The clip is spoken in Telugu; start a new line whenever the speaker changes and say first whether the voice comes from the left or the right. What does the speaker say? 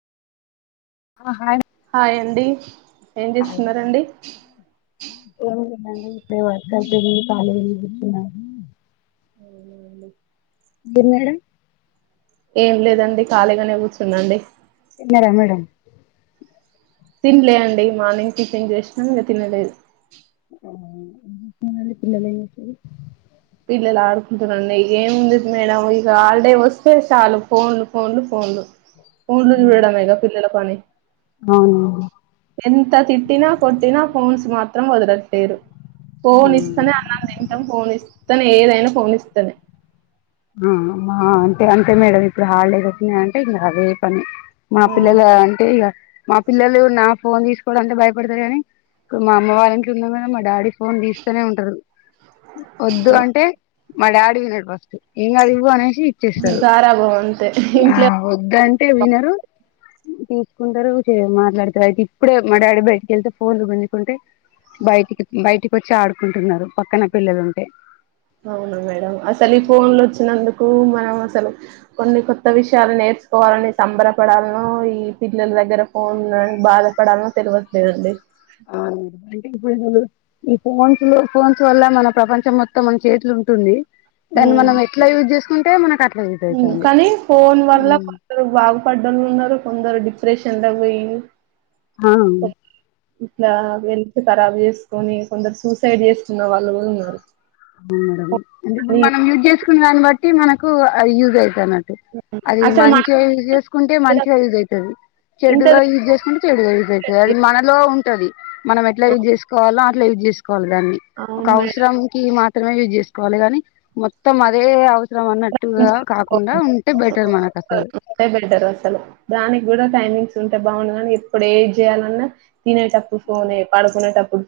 left: ఆ హాయ్
right: హాయ్ అండి ఏం చేస్తున్నారండి
left: ఏం ఇప్పుడే వర్క్యిపోంది ఖాళీగాజుదుతున్నారు
right: అవున అండి
left: మీర్ మేడం
right: ఏం లేదండి ఖాళీగానే కూర్చున్నాండి.
left: తిన్నార మేడం
right: తినలే అండి మార్నింగ్ టిఫిన్ చేసినా ఇంగా తినలేదు.
left: అవున అండి పిల్లలే ఏం చేస్తారు.
right: పిల్లలా ఆడుకుంటురండి. ఏంముంది మేడం ఇగా హాలిడే వస్తే చాలు ఫోన్లు, ఫోన్లు, ఫోన్లు. ఫోన్లు చూడడమేగా పిల్లల పని
left: అవునండి
right: ఎంత తిట్టినా, కొట్టినా ఫోన్స్ మాత్రం వదలట్లేరు. ఫోన్ ఇస్తనే అన్నం తింటాం. ఫోన్ ఇస్త్ ఇస్తనే ఏదైనా ఫోనిస్తానే
left: ఆ ఆ ఆహ్ అంటే అంతే మేడం. ఇప్పుడు హాలిడేస్ వచ్చినయ్ అంటే ఇంకా అదే పని మా పిల్లలు అంటే ఇగా మా పిల్లలు నా ఫోన్ తీసుకోవడం అంత భయపడతారు గానీ. క్ మా అమ్మ వాళ్ళకి ఉన్నాం కదా. మా డాడీ ఫోన్ తీస్తనే ఉంటారు. వద్దు అంటే మా డాడీ కి తిడతాం ఇంగా ఇవ్వు అనే ఇచ్చేస్తారు.
right: గారాబం అంతే
left: ఆ
right: ఇంట్లో
left: వద్ద అంటే వినరు తీసుకుంటారు మాట్లాడతారు అయితే ఇప్పుడే మా డాడీ బయటికి వెళ్తే ఫోన్లు గుంజుకుంటే బయటికి బయటికి వచ్చి ఆడుకుంటున్నారు పక్కన పిల్లలుంటే
right: అవునా మేడం అ ఫోన్లు వచ్చినందుకు మనమ అసలు కొన్ని కొత్త విషయాలు నేర్చుకోవాలని సంబరపడాల్నో ఈ పిల్లల దగ్గర ఫోన్ల బాధపడాల్నో తెలువట్లేదండి
left: ఆ ఇప్పుడు ఈ ఫోన్స్ ఫోన్స్ వల్ల మన ప్రపంచం మొత్తం మన చేత్లుంటుంది దాన్ని మనం ఎట్లా యూజ్ చేసుకుం టే మన కట్
right: కానీ ఫోన్ వల్ల కొందరు బాగుపద్దోళ్ళు ఉన్నారు కొందరు ప్రేషన్ంత పోయి
left: ఆ
right: ఇట్లా వేర్ ఖరాబ్ చేసుకొని కొందరు సూసైడ్ చేసుకున్న వాళ్ళు కూడా ఉన్నారు
left: మేడం అంటే ఇప్పుడు
right: అని
left: మనం యూస్ చేస్ కు దాన్ని బట్టి మనకు యూజ్ అయి అది
right: అసలు మన
left: మంచిగా యూజ్ చేసుకుంటే మంచిగా యూజ్ అవుతది
right: ఇంత
left: చెడుగా యూజ్ చేసుకుంటే చెడుగా యూజ్ అవుతది అది మనలో ఉ అది మనం ఎట్లా యూజ్ చేసుకోవాలో వెట్ జేస్ కోవాలి దాన్ని ఒక
right: అవును
left: అవసరం మాత్రమే యూస్ చేసుకొవాలి కానీ మొత్తం అదే అవ్ వసరం అన్నట్టుగా కాకుండా
right: మేడం
left: ఉంటే బెటర్ మనకు అసలు
right: అదే బెటర్ అసలు దానికి కూడా టైమింగ్స్ ఉంటే బాగుండు కని ఎప్పుడు ఏద్ చేయాలన్నా తినే టప్పుడు ఫోనే పడుకునేట